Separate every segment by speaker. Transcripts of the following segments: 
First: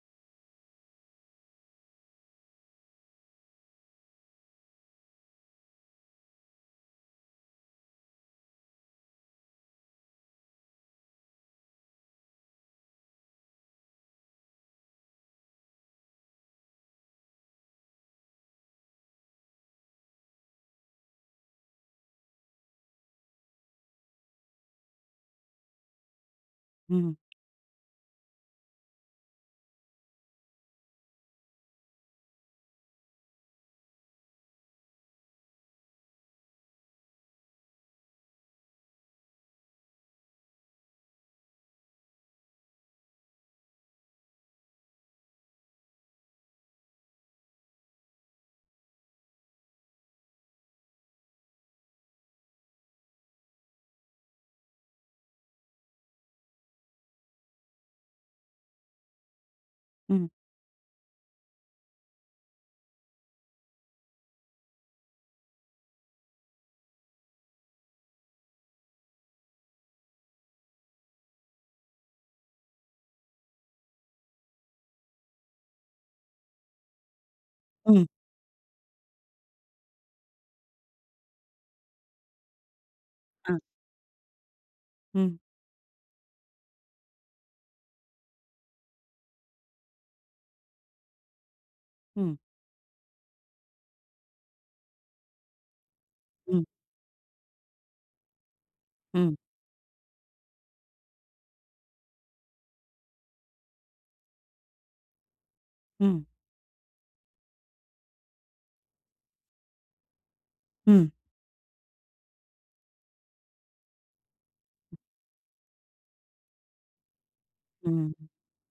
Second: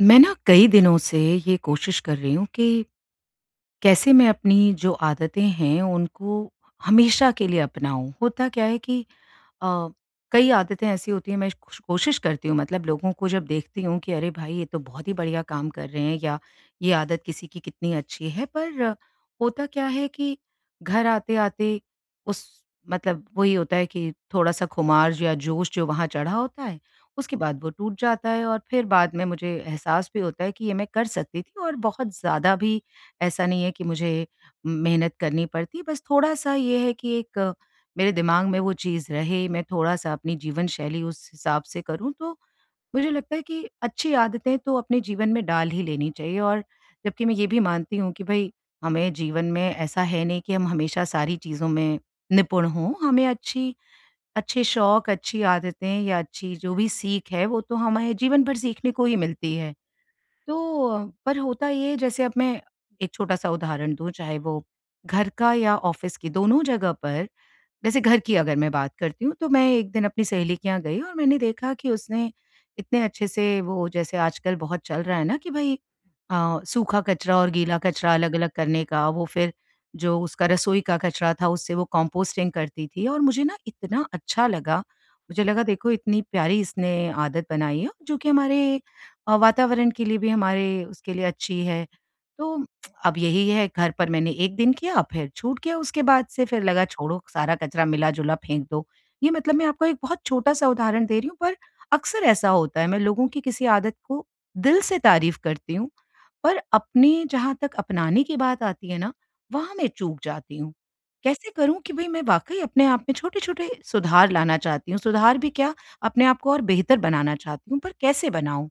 Speaker 1: मैं ना कई दिनों से ये कोशिश कर रही हूँ कि, कैसे मैं अपनी जो आदतें हैं उनको हमेशा के लिए अपनाऊँ? होता क्या है कि अ, कई आदतें ऐसी होती हैं मैं कुश कुश कोशिश करती हूँ, मतलब लोगों को जब देखती हूँ कि अरे भाई ये तो बहुत ही बढ़िया काम कर रहे हैं या ये आदत किसी की कितनी अच्छी है। पर होता क्या है कि घर आते-आते उस मतलब वही होता है कि थोड़ा-सा खुमार या जोश जो वहाँ चढ़ा होता है,
Speaker 2: हुँ।
Speaker 1: उसके बाद वो टूट जाता है। और फिर बाद में मुझे एहसास भी होता है कि ये मैं कर सकती थी और बहुत ज़्यादा भी ऐसा नहीं है कि मुझे मेहनत करनी पड़ती, बस थोड़ा-सा ये है कि एक मेरे दिमाग में वो चीज़ रहे, मैं थोड़ा-सा अपनी जीवन शैली उस हिसाब से करूँ, तो मुझे लगता है कि अच्छी आदतें तो अपने जीवन में डाल ही लेनी चाहिए। और जबकि मैं ये भी मानती हूँ कि भई हमें जीवन में ऐसा है नहीं कि हम हमेशा सारी चीज़ों में निपुण हो। हमें अच्छी अच्छे शौक, अच्छी आदतें या अच्छी जो भी सीख है, वो तो हमारे जीवन भर सीखने को ही मिलती है।
Speaker 2: हुँ।
Speaker 1: तो पर होता ये जैसे अब मैं एक छोटा-सा उदाहरण दूँ, चाहे वो घर का या ऑफ़िस की दोनों जगह पर जैसे घर की अगर मैं बात करती हूँ, तो मैं 1 दिन अपनी सहेली के यहाँ गई और मैंने देखा कि उसने इतने अच्छे से वो जैसे आजकल बहुत चल रहा है ना कि भाई अ, सूखा कचरा और गीला
Speaker 2: हुँ।
Speaker 1: कचरा अलग-अलग करने का वो फिर जो उसका रसोई का कचरा था उससे वो कंपोस्टिंग करती थी और मुझे ना
Speaker 2: हाँ।
Speaker 1: इतना अच्छा लगा।
Speaker 2: हुँ।
Speaker 1: मुझे लगा देखो इतनी प्यारी इसने आदत बनाई है, जो कि हमारे, वातावरण के लिए भी हमारे उसके लिए अच्छी है।
Speaker 2: हुँ।
Speaker 1: तो अब यही है घर पर मैंने 1 दिन किया, फिर छूट किया उसके बाद से फिर
Speaker 2: हुँ।
Speaker 1: लगा छोड़ो सारा कचरा मिला-जुला फेंक दो। ये
Speaker 2: हुँ।
Speaker 1: मतलब मैं आपको एक बहुत छोटा-सा उदाहरण दे रही हूँ, पर अक्सर ऐसा होता है मैं लोगों की किसी आदत को दिल से तारीफ़ करती हूँ,
Speaker 2: हुँ।
Speaker 1: पर अपनी जहाँ तक अपनाने की बात आती है ना, वहाँ मैं चूक जाती हूँ।
Speaker 2: हुँ।
Speaker 1: कैसे करूँ कि भई मैं वाक़ई अपने आप में छोटे-छोटे सुधार लाना चाहती हूँ। सुधार भी क्या, अपने को और बेहतर बनाना चाहती हूँ, पर
Speaker 2: हुँ।
Speaker 1: कैसे बनाऊँ?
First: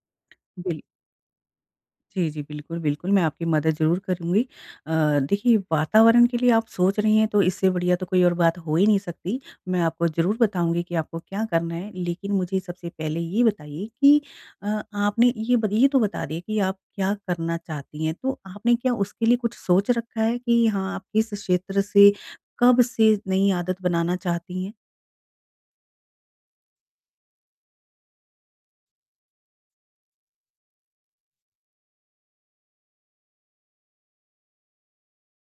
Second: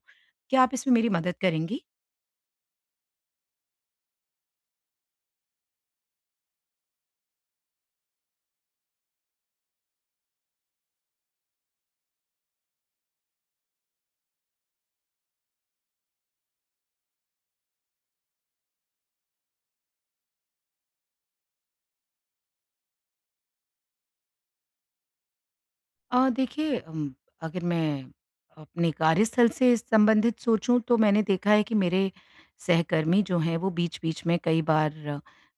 Speaker 1: क्या आप
Speaker 2: बिल
Speaker 1: इसमें मेरी मदद करेंगी?
Speaker 2: जी, जी, बिल्कुल, बिल्कुल, मैं आपकी मदद ज़रूर करूँगी। अ, देखिए, वातावरण के लिए आप सोच रही हैं, तो इससे बढ़िया तो कोई और बात हो ही नहीं सकती। मैं आपको ज़रूर बताऊँगी कि आपको क्या करना है, लेकिन मुझे सबसे पहले ये बताइए कि अ, आपने ये बत ये तो बता दिए कि आप क्या करना चाहती हैं, तो आपने क्या उसके लिए कुछ सोच रखा है कि हाँ, आप किस क्षेत्र से, कब से नई आदत बनाना चाहती हैं?
Speaker 1: अ, देखिए अम, अगर मैं अपने कार्यस्थल से संबंधित सोचूँ, तो मैंने देखा है कि मेरे सहकर्मी जो हैं, वो बीच-बीच में कई बार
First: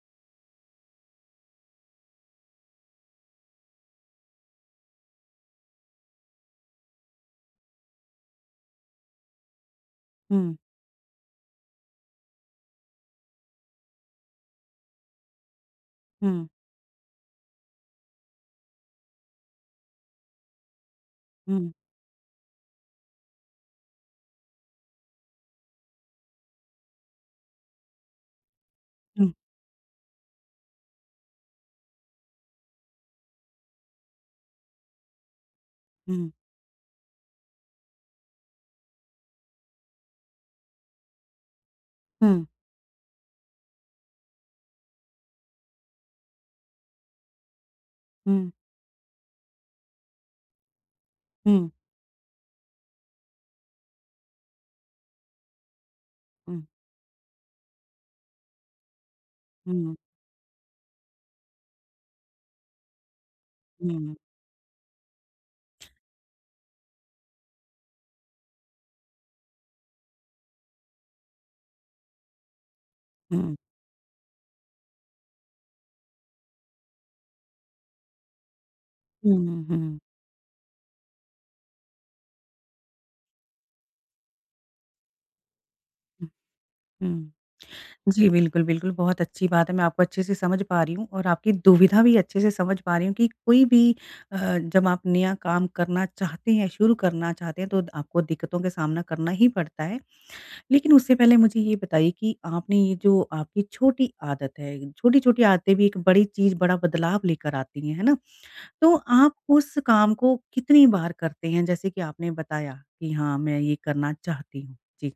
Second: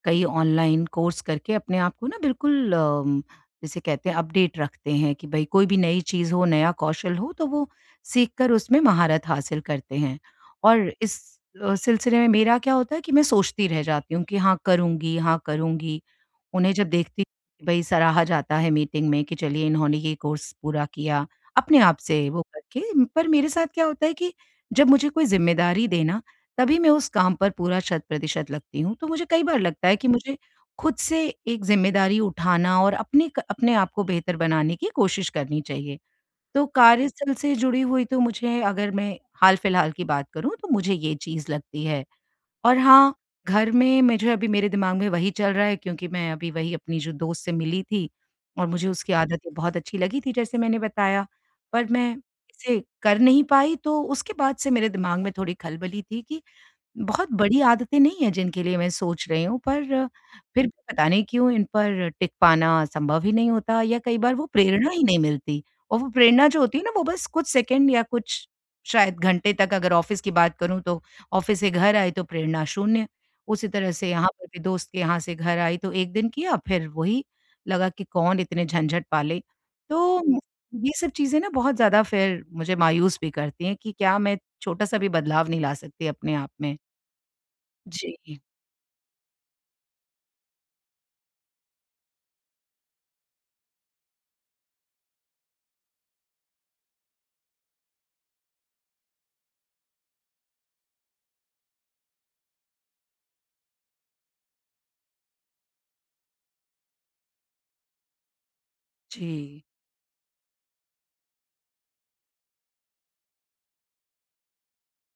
Speaker 1: कई ऑनलाइन कोर्स करके अपने आप को ना बिल्कुल अम, जिसे कहते हैं, अपडेट रखते हैं कि भई, कोई भी नई चीज़ हो, नया कौशल हो, तो वो सीखकर उसमें महारत हासिल करते हैं
Speaker 2: हुँ।
Speaker 1: और इस अ, सिलसिले में मेरा क्या होता है कि मैं सोचती रह जाती हूँ कि हाँ करुँगी, हाँ करुँगी।
Speaker 2: हुँ।
Speaker 1: उन्हें जब देखती कि भई, सराहा जाता है मीटिंग में कि, "चलिए, इन्होंने ये कोर्स पूरा किया।"
Speaker 2: हुँ।
Speaker 1: अपने आप से वो करके। पर मेरे साथ क्या होता है कि जब मुझे कोई ज़िम्मेदारी दे ना, तभी मैं उस काम पर पूरा शत-प्रतिशत लगती हूँ। तो मुझे
Speaker 2: हुँ।
Speaker 1: कई बार लगता है कि मुझे खुद से एक ज़िम्मेदारी उठाना और अपनी एक अपने आपको बेहतर बनाने की कोशिश करनी चाहिए।
Speaker 2: हुँ।
Speaker 1: तो कार्यस्थल से जुड़ी हुई तो मुझे, अगर मैं हाल-फिलहाल की बात करूँ, तो मुझे ये चीज़ लगती है,
Speaker 2: हुँ।
Speaker 1: और हाँ, घर में मैं जो है, अभी मेरे दिमाग में वही चल रहा है क्योंकि मैं अभी वही अपनी जो दोस्त से मिली थी
Speaker 2: हुँ।
Speaker 1: और मुझे उसकी आदत ये बहुत अच्छी लगी थी, जैसे मैंने बताया।
Speaker 2: हुँ।
Speaker 1: पर मैं इसे कर नहीं पाई, तो उसके बाद से मेरे दिमाग में थोड़ी खलबली थी कि,
Speaker 2: हुँ।
Speaker 1: बहुत बड़ी आदतें नहीं हैं, जिनके लिए मैं सोच रही हूँ, पर
Speaker 2: हुँ।
Speaker 1: फिर भी पता नहीं क्यों, इन पर टिक पाना संभव ही नहीं होता या
Speaker 2: हुँ।
Speaker 1: कई बार वो प्रेरणा ही नहीं मिलती और वो प्रेरणा जो होती है ना, वो बस कुछ सेकंड या कुछ शायद घंटे तक, अगर ऑफ़िस की बात करूँ, तो ऑफ़िस से घर आई, तो प्रेरणा शून्य।
Speaker 2: हुँ।
Speaker 1: उसी तरह से यहाँ पर भी दोस्त के यहाँ से घर आई, तो 1 दिन किया, फिर वही लगा कि कौन इतने झंझट
Speaker 2: हुँ,
Speaker 1: पाले।
Speaker 2: हुँ, हुँ।
Speaker 1: तो ये सब चीज़ें ना बहुत ज़्यादा फिर मुझे मायूस भी करती हैं कि क्या मैं छोटा-सा भी बदलाव नहीं ला सकती
Speaker 2: हुँ।
Speaker 1: अपने आप में?
Speaker 2: हुँ। जी,
Speaker 1: जी।
Speaker 2: बिल्कुल, बिल्कुल, बहुत अच्छी बात है, मैं आपको अच्छे से समझ पा रही हूँ और आपकी दुविधा भी अच्छे से समझ पा रही हूँ कि कोई भी अ, जब आप नया काम करना चाहते हैं, शुरू करना चाहते हैं, तो द आपको दिक्कतों का सामना करना ही पड़ता है। लेकिन उससे पहले मुझे ये बताइए कि आपने ये जो आपकी छोटी आदत है, छोटी-छोटी आदतें भी एक बड़ी चीज़, बड़ा बदलाव लेकर आती हैं। है ना? तो आप
Speaker 1: जी।
Speaker 2: उस काम को कितनी बार करते हैं? जैसे कि आपने बताया कि, "हाँ, मैं ये करना चाहती हूँ।" जी।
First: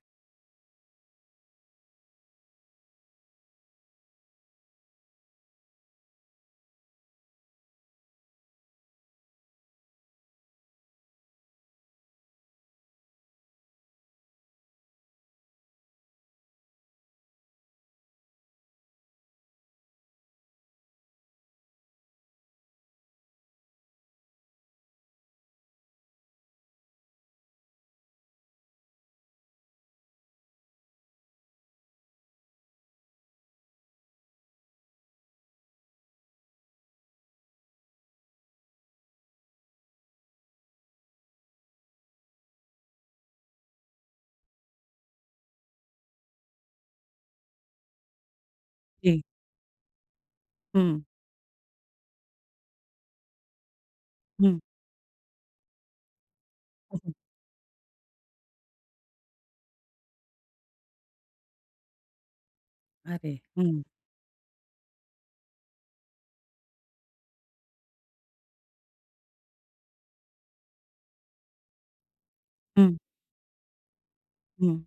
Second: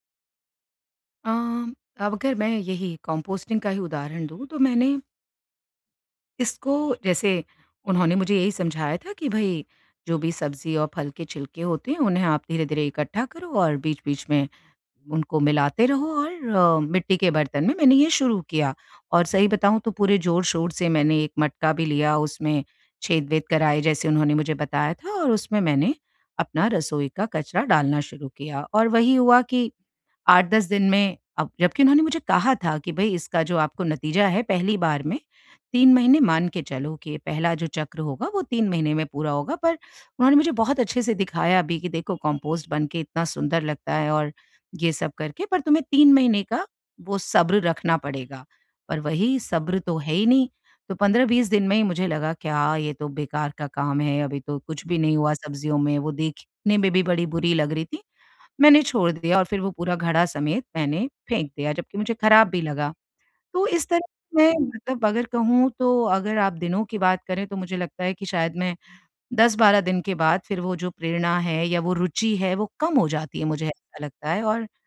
Speaker 1: अ, अब अगर मैं यही कंपोस्टिंग का ही उदाहरण दूँ। तो मैंने इसको, जैसे उन्होंने मुझे यही समझाया था कि भई, जो भी सब्जी और फल के छिलके होते हैं, उन्हें आप धीरे-धीरे इकट्ठा करो और बीच-बीच में, उनको मिलाते रहो और अ, मिट्टी के बर्तन में मैंने ये शुरू किया। और सही बताऊँ तो पूरे जोर-शोर से मैंने एक मटका भी लिया। उसमें छेद-वेद कराए, जैसे उन्होंने मुझे बताया था और उसमें मैंने, अपना रसोई का कचरा डालना शुरू किया। और वही हुआ कि, 8-10 दिन में अब, जबकि उन्होंने मुझे कहा था कि भई इसका जो आपको नतीजा है, पहली बार में, 3 महीने मान के चलो, कि ये पहला जो चक्र होगा, वो 3 महीने में पूरा होगा। पर उन्होंने मुझे बहुत अच्छे से दिखाया भी कि देखो कंपोस्ट बनके इतना सुंदर लगता है और, ये सब करके, पर तुम्हें 3 महीने का, वो सब्र रखना पड़ेगा। पर
Speaker 2: जी।
Speaker 1: वही सब्र तो है ही नहीं। तो
Speaker 2: हुँ।
Speaker 1: 15-20 दिन में ही मुझे लगा क्या ये तो बेकार का काम है। अभी तो
Speaker 2: हुँ।
Speaker 1: कुछ भी नहीं हुआ सब्जियों में। वो देखने में भी बड़ी बुरी लग रही थीं। मैंने छोड़ दिया और फिर वो पूरा घड़ा समेत, मैंने फेंक दिया, जबकि मुझे खराब भी लगा।
Speaker 2: अरे!
Speaker 1: तो
Speaker 2: हुँ।
Speaker 1: इस तरह से मैं, मतलब अगर कहूँ तो, अगर आप दिनों की बात करें, तो मुझे लगता है कि शायद मैं, 10-12 दिन के बाद फिर वो जो प्रेरणा है, या वो रूचि है, वो
Speaker 2: हुँ।
Speaker 1: कम हो जाती है, मुझे ऐसा लगता है और,
Speaker 2: हुँ।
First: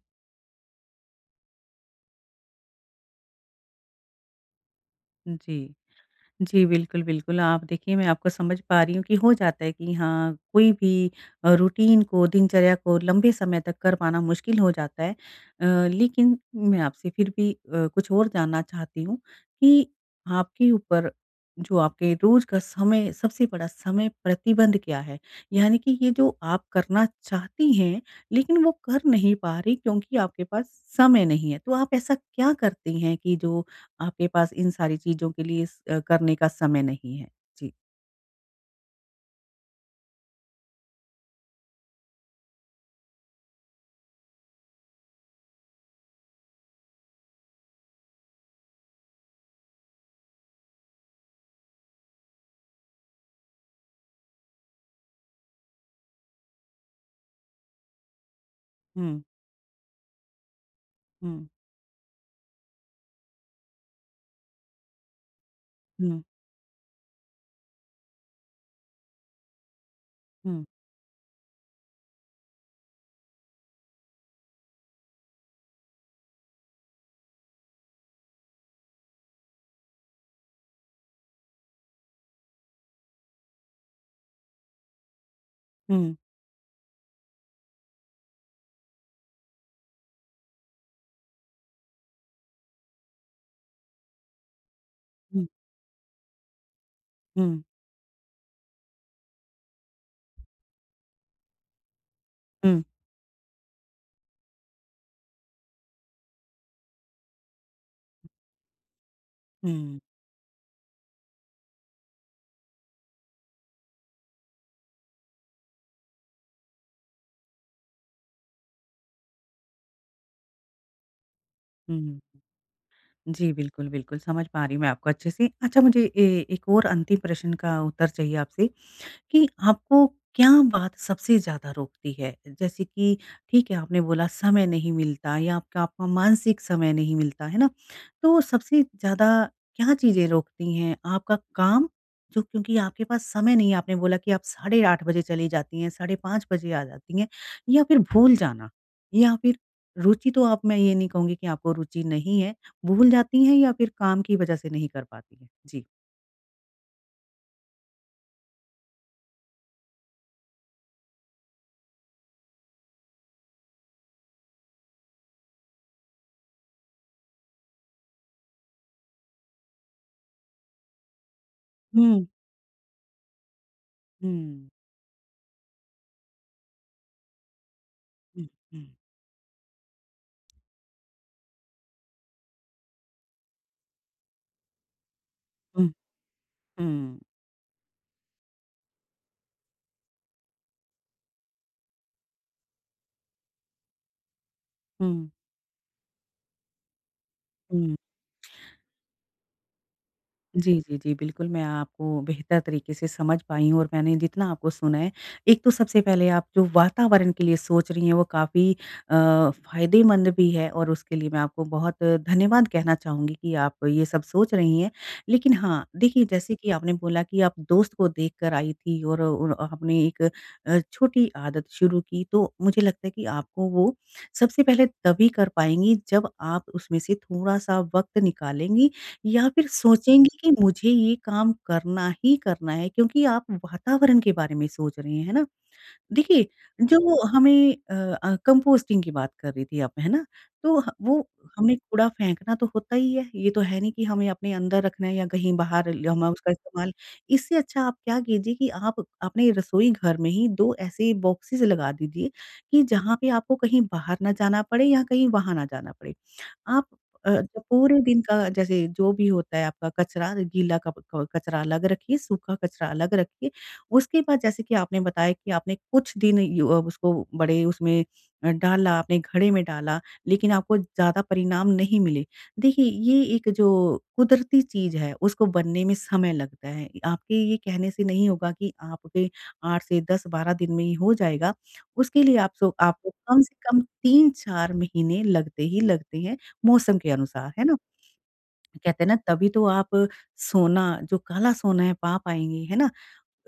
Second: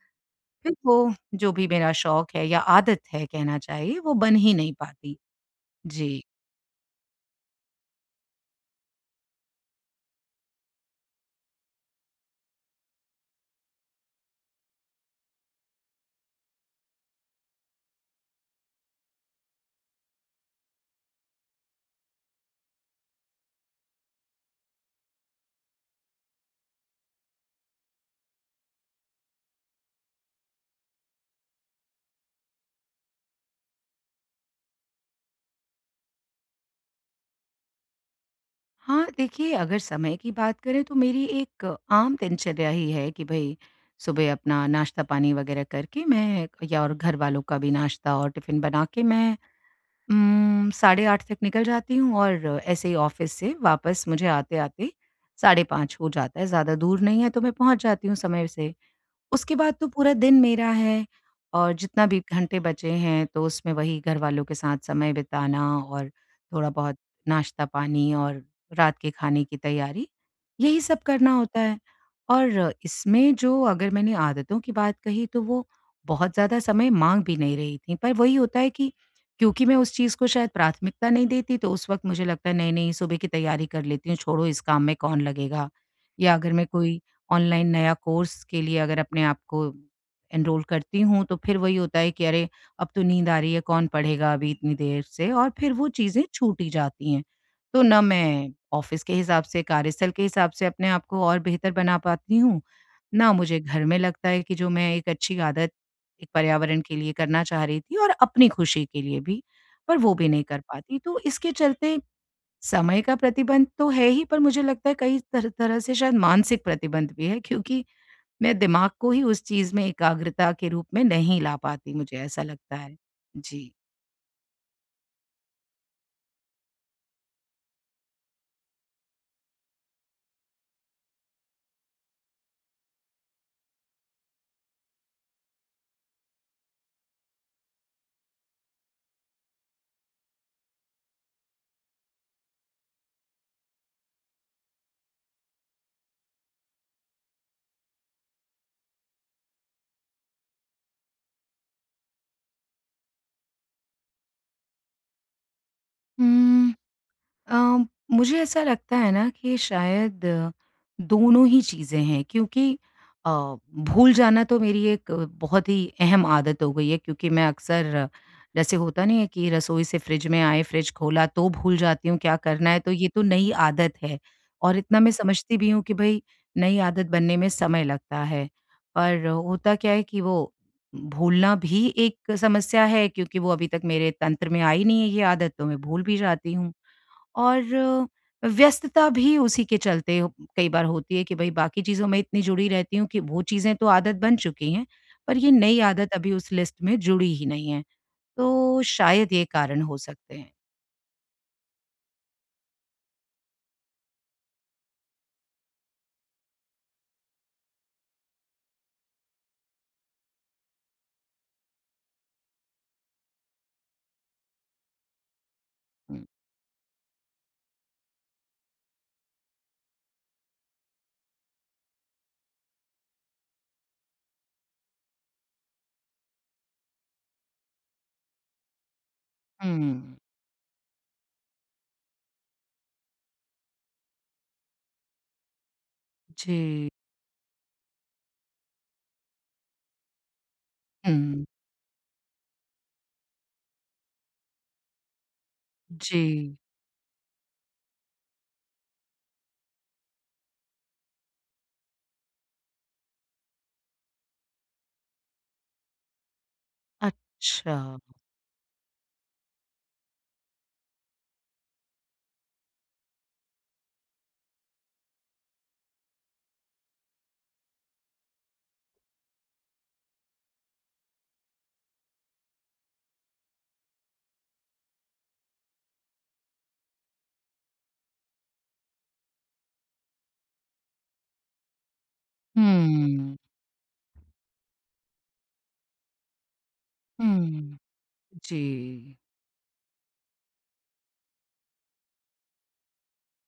Speaker 1: फिर वो, जो भी मेरा शौक़ है या आदत है कहना चाहिए, वो बन ही नहीं पाती।
Speaker 2: जी।
Speaker 1: जी।
Speaker 2: जी बिल्कुल, बिल्कुल। आप देखिए मैं आपको समझ पा रही हूँ कि हो जाता है कि हाँ, कोई भी अ, रूटीन को, दिनचर्या को लंबे समय तक कर पाना मुश्किल हो जाता है। अ, लेकिन मैं आपसे फिर भी अ, कुछ और जानना चाहती हूँ, कि आपके ऊपर, जो आपके रोज़ का समय सबसे बड़ा समय प्रतिबंध क्या है? यानी कि ये जो आप करना चाहती हैं, लेकिन वो कर नहीं पा रही क्योंकि आपके पास, समय नहीं है। तो आप ऐसा क्या करती हैं कि जो, आपके पास इन सारी चीज़ों के लिए स अ, करने का समय नहीं है? जी।
Speaker 1: हाँ, देखिए अगर समय की बात करें तो मेरी एक आम दिनचर्या ही है, कि भई सुबह अपना नाश्ता पानी वगैरह करके मैं या और घरवालों का भी नाश्ता और टिफिन बना के मैं, उम्म, साढ़े 8 तक निकल जाती हूँ और ऐसे ही ऑफिस से वापस मुझे आते-आते साढ़े 5 हो जाता है। ज़्यादा दूर नहीं है तो मैं पहुँच जाती हूँ समय से।
Speaker 2: हुँ।
Speaker 1: उसके बाद तो पूरा दिन मेरा है।
Speaker 2: हुँ।
Speaker 1: और जितना भी घंटे बचे हैं तो उसमें वही घरवालों के साथ समय बिताना और
Speaker 2: हुँ।
Speaker 1: थोड़ा बहुत नाश्ता-पानी और रात के खाने की तैयारी
Speaker 2: हुँ।
Speaker 1: यही सब करना होता है। और इसमें जो अगर मैंने आदतों की बात कही तो वो बहुत ज़्यादा समय माँग भी नहीं रही थीं। पर वही होता है कि क्योंकि मैं उस चीज़ को शायद प्राथमिकता नहीं देती, तो उस वक़्त मुझे लगता है नही-नही सुबह की तैयारी कर लेती हूँ। छोड़ो इस काम में कौन लगेगा?
Speaker 2: हुँ।
Speaker 1: या अगर मैं कोई ऑनलाइन नया कोर्स के लिए अगर अपने आप को एनरोल करती हूँ तो फिर वही होता है कि अरे अब तो नींद आ रही है कौन पढ़ेगा अभी इतनी देर से
Speaker 2: हुँ।
Speaker 1: और फिर वो चीज़ें छूट ही जाती हैं।
Speaker 2: हुँ।
Speaker 1: तो न मैं ऑफिस के हिसाब से कार्यस्थल के हिसाब से अपने आप को और बेहतर बना पाती हूँ,
Speaker 2: हुँ।
Speaker 1: ना मुझे घर में लगता है कि जो मैं एक अच्छी आदत एक पर्यावरण के लिए करना चाह रही थी और अपनी खुशी के लिए भी,
Speaker 2: हुँ।
Speaker 1: पर वो भी नहीं कर पाती। तो इसके चलते समय का प्रतिबंध तो है ही पर मुझे लगता है कई तर तरह से शायद मानसिक प्रतिबंध भी है। क्योंकि मैं दिमाग को ही उस चीज़ में एकाग्रता के रूप में नहीं ला पाती मुझे
Speaker 2: हुँ।
Speaker 1: ऐसा लगता है।
Speaker 2: जी,
Speaker 1: जी।
Speaker 2: बिल्कुल बिल्कुल। समझ पा रही हूँ मैं आपको अच्छे से। अच्छा मुझे ए एक और अंतिम प्रश्न का उत्तर चाहिए आपसे कि आपको क्या बात सबसे ज़्यादा रोकती है? जैसे कि ठीक है आपने बोला समय नहीं मिलता या आपका आपका मानसिक समय नहीं मिलता। है ना? तो सबसे ज़्यादा क्या चीज़ें रोकती हैं आपका काम? जो क्योंकि आपके पास समय नहीं है आपने बोला कि आप साढ़े 8 बजे चली जाती हैं साढ़े 5 बजे आ जाती हैं या फिर भूल जाना? या फिर रूचि तो आप मैं ये नहीं कहूँगी कि आपको रूचि नहीं है, भूल जाती हैं या फिर काम की वजह से नहीं कर पाती हैं? जी।
Speaker 1: हुँ। अ, मुझे ऐसा लगता है ना कि शायद दोनों ही चीज़ें हैं क्योंकि अ, भूल जाना तो मेरी एक बहुत ही अहम आदत हो गई है। क्योंकि मैं अक्सर जैसे होता नहीं है कि रसोई से फ़्रिज में आए फ़्रिज खोला तो भूल जाती हूँ
Speaker 2: हुँ।
Speaker 1: क्या करना है तो ये तो नई आदत है।
Speaker 2: हुँ।
Speaker 1: और इतना मैं समझती भी हूँ कि भई नई आदत बनने में समय लगता है।
Speaker 2: हुँ, हुँ।
Speaker 1: पर होता क्या है कि वो भूलना भी एक समस्या है क्योंकि वो अभी तक मेरे तंत्र में आई नहीं है ये आदत तो मैं
Speaker 2: हुँ।
Speaker 1: भूल भी जाती हूँ।
Speaker 2: हुँ।
Speaker 1: और व्यस्तता भी उसी के चलते कई बार होती है कि भई बाकी चीज़ों में इतनी जुड़ी रहती हूँ कि वो चीज़ें तो आदत बन चुकी हैं।
Speaker 2: हुँ।
Speaker 1: पर ये नई आदत अभी उस लिस्ट में जुड़ी ही नहीं है।
Speaker 2: हुँ।
Speaker 1: तो शायद ये कारण हो सकते हैं।
Speaker 2: जी, जी, जी। बिल्कुल मैं आपको बेहतर तरीके से समझ पाई हूँ और मैंने जितना आपको सुना है एक तो सबसे पहले आप जो वातावरण के लिए सोच रही हैं वो काफ़ी अ, फ़ायदेमंद भी है और उसके लिए मैं आपको बहुत धन्यवाद कहना चाहूँगी कि आप ये सब सोच रही हैं। लेकिन हाँ, देखिए
Speaker 1: हुँ।
Speaker 2: जैसे कि आपने बोला कि आप दोस्त को देख कर आईं थी और उन आपने एक अ, छोटी आदत शुरू की तो मुझे लगता है कि आपको वो सबसे पहले तभी कर पाएँगी जब आप उसमें से थोड़ा-सा वक़्त निकालेंगी या फ़िर
Speaker 1: हुँ।
Speaker 2: सोचेंगी कि मुझे ये काम करना ही करना है क्योंकि आप वातावरण के बारे में सोच रही हैं। है ना? देखिए
Speaker 1: जी।
Speaker 2: जो हमें अ अ, कंपोस्टिंग की बात कर रही थी आप। है ना? तो वो
Speaker 1: हुँ।
Speaker 2: हमने कूड़ा फेंकना तो होता ही है। ये तो है नहीं कि हमें अपने अंदर रखना है या कहीं बाहर ल हमें उसका
Speaker 1: जी।
Speaker 2: इस्तेमाल इससे अच्छा आप क्या कीजिए कि आप अपने रसोई घर में ही 2 ऐसे बॉक्सेस लगा दीजिए कि जहाँ पे आपको कहीं बाहर ना जाना पड़े या कहीं वहाँ ना जाना पड़े। आप अ,
Speaker 1: अच्छा।
Speaker 2: पूरे दिन का जैसे जो भी होता है आपका कचरा गीला क कचरा अलग रखिए, सूखा कचरा अलग रखिए। उसके बाद जैसे कि आपने बताया कि आपने कुछ दिन य ओ उसको बड़े उसमें अ, डाला आपने घड़े में डाला लेकिन आपको ज़्यादा परिणाम नहीं मिले। देखिए ये एक जो कुदरती चीज़ है उसको बनने में समय लगता है। आपके ये कहने से नहीं होगा कि आपके 8 से 10-12 दिन में ही हो जाएगा। उसके लिए आपसो आपको
Speaker 1: हुँ।
Speaker 2: कम से कम 3-4 महीने लगते ही लगते हैं मौसम के अनुसार। है
Speaker 1: हुँ।
Speaker 2: ना? कहते हैं ना
Speaker 1: जी।
Speaker 2: तभी तो आप सोना जो काला सोना है पा पाएँगे, है ना?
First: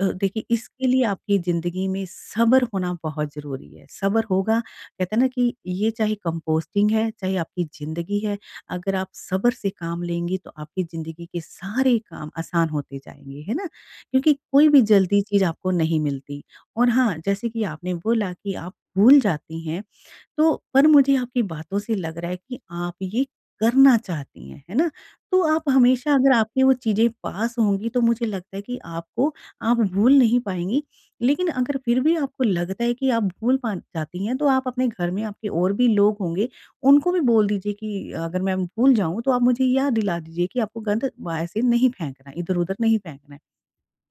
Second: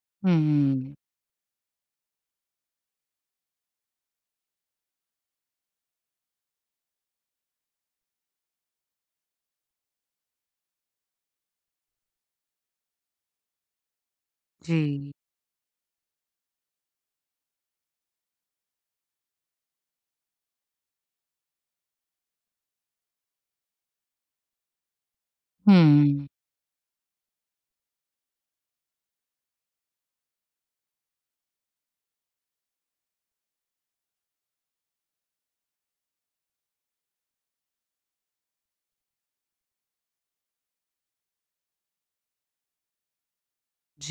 Speaker 2: अ, देखिए इसके
Speaker 1: हुँ।
Speaker 2: लिए आपकी ज़िंदगी में सब्र होना बहुत ज़रूरी है। सब्र होगा कहते हैं ना कि ये चाहे कंपोस्टिंग है, चाहे आपकी ज़िंदगी है। अगर आप सब्र से काम लेंगी तो आपकी ज़िंदगी के सारे काम आसान होते जाएँगे, है ना? क्योंकि कोई भी
Speaker 1: जी।
Speaker 2: जल्दी चीज़ आपको नहीं मिलती। और हाँ, जैसे कि आपने बोला कि आप भूल जाती हैं तो पर मुझे आपकी बातों से लग रहा है कि आप ये करना चाहती हैं, है ना? तो आप हमेशा
Speaker 1: हुँ।
Speaker 2: अगर आपके वो चीज़ें पास होंगी तो मुझे लगता है कि आपको आप भूल नहीं पाएँगी। लेकिन अगर फ़िर भी आपको लगता है कि आप भूल पा जाती हैं तो आप अपने घर में आपके और भी लोग होंगे उनको भी बोल दीजिए कि अगर मैं भूल जाऊँ, तो आप मुझे याद दिला दीजिए कि आपको गंद व ऐसे नहीं फेंकना है, इधर-उधर नहीं फेंकना है।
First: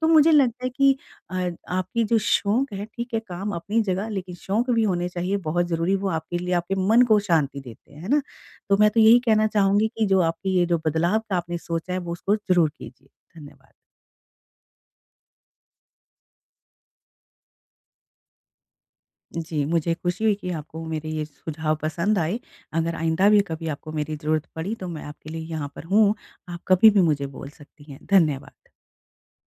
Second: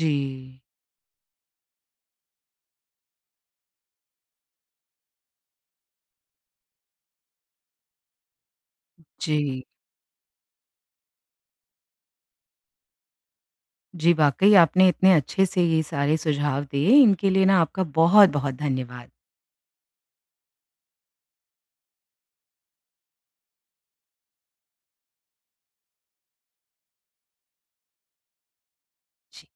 Speaker 2: तो मुझे लगता है कि अ, आपकी जो शौक है, ठीक है काम अपनी जगह लेकिन शौक भी होने चाहिए बहुत ज़रूरी वो आपके लिए, आपके मन को शांति देते हैं। है ना? तो मैं तो यही कहना
Speaker 1: जी।
Speaker 2: चाहूँगी कि जो आपकी ये जो बदलाव का आपने सोचा है वो उसको ज़रूर कीजिए। धन्यवाद।
Speaker 1: जी, वाक़ई आपने इतने अच्छे से ये सारे सुझाव दिए। इनके लिए ना आपका बहुत-बहुत धन्यवाद।
Speaker 2: जी। मुझे ख़ुशी हुई कि आपको मेरे ये सुझाव पसंद आए। अगर आइंदा भी कभी आपको मेरी ज़रूरत पड़ी तो मैं आपके लिए यहाँ पर हूँ। आप कभी भी मुझे बोल सकती हैं। धन्यवाद।
Speaker 1: जी।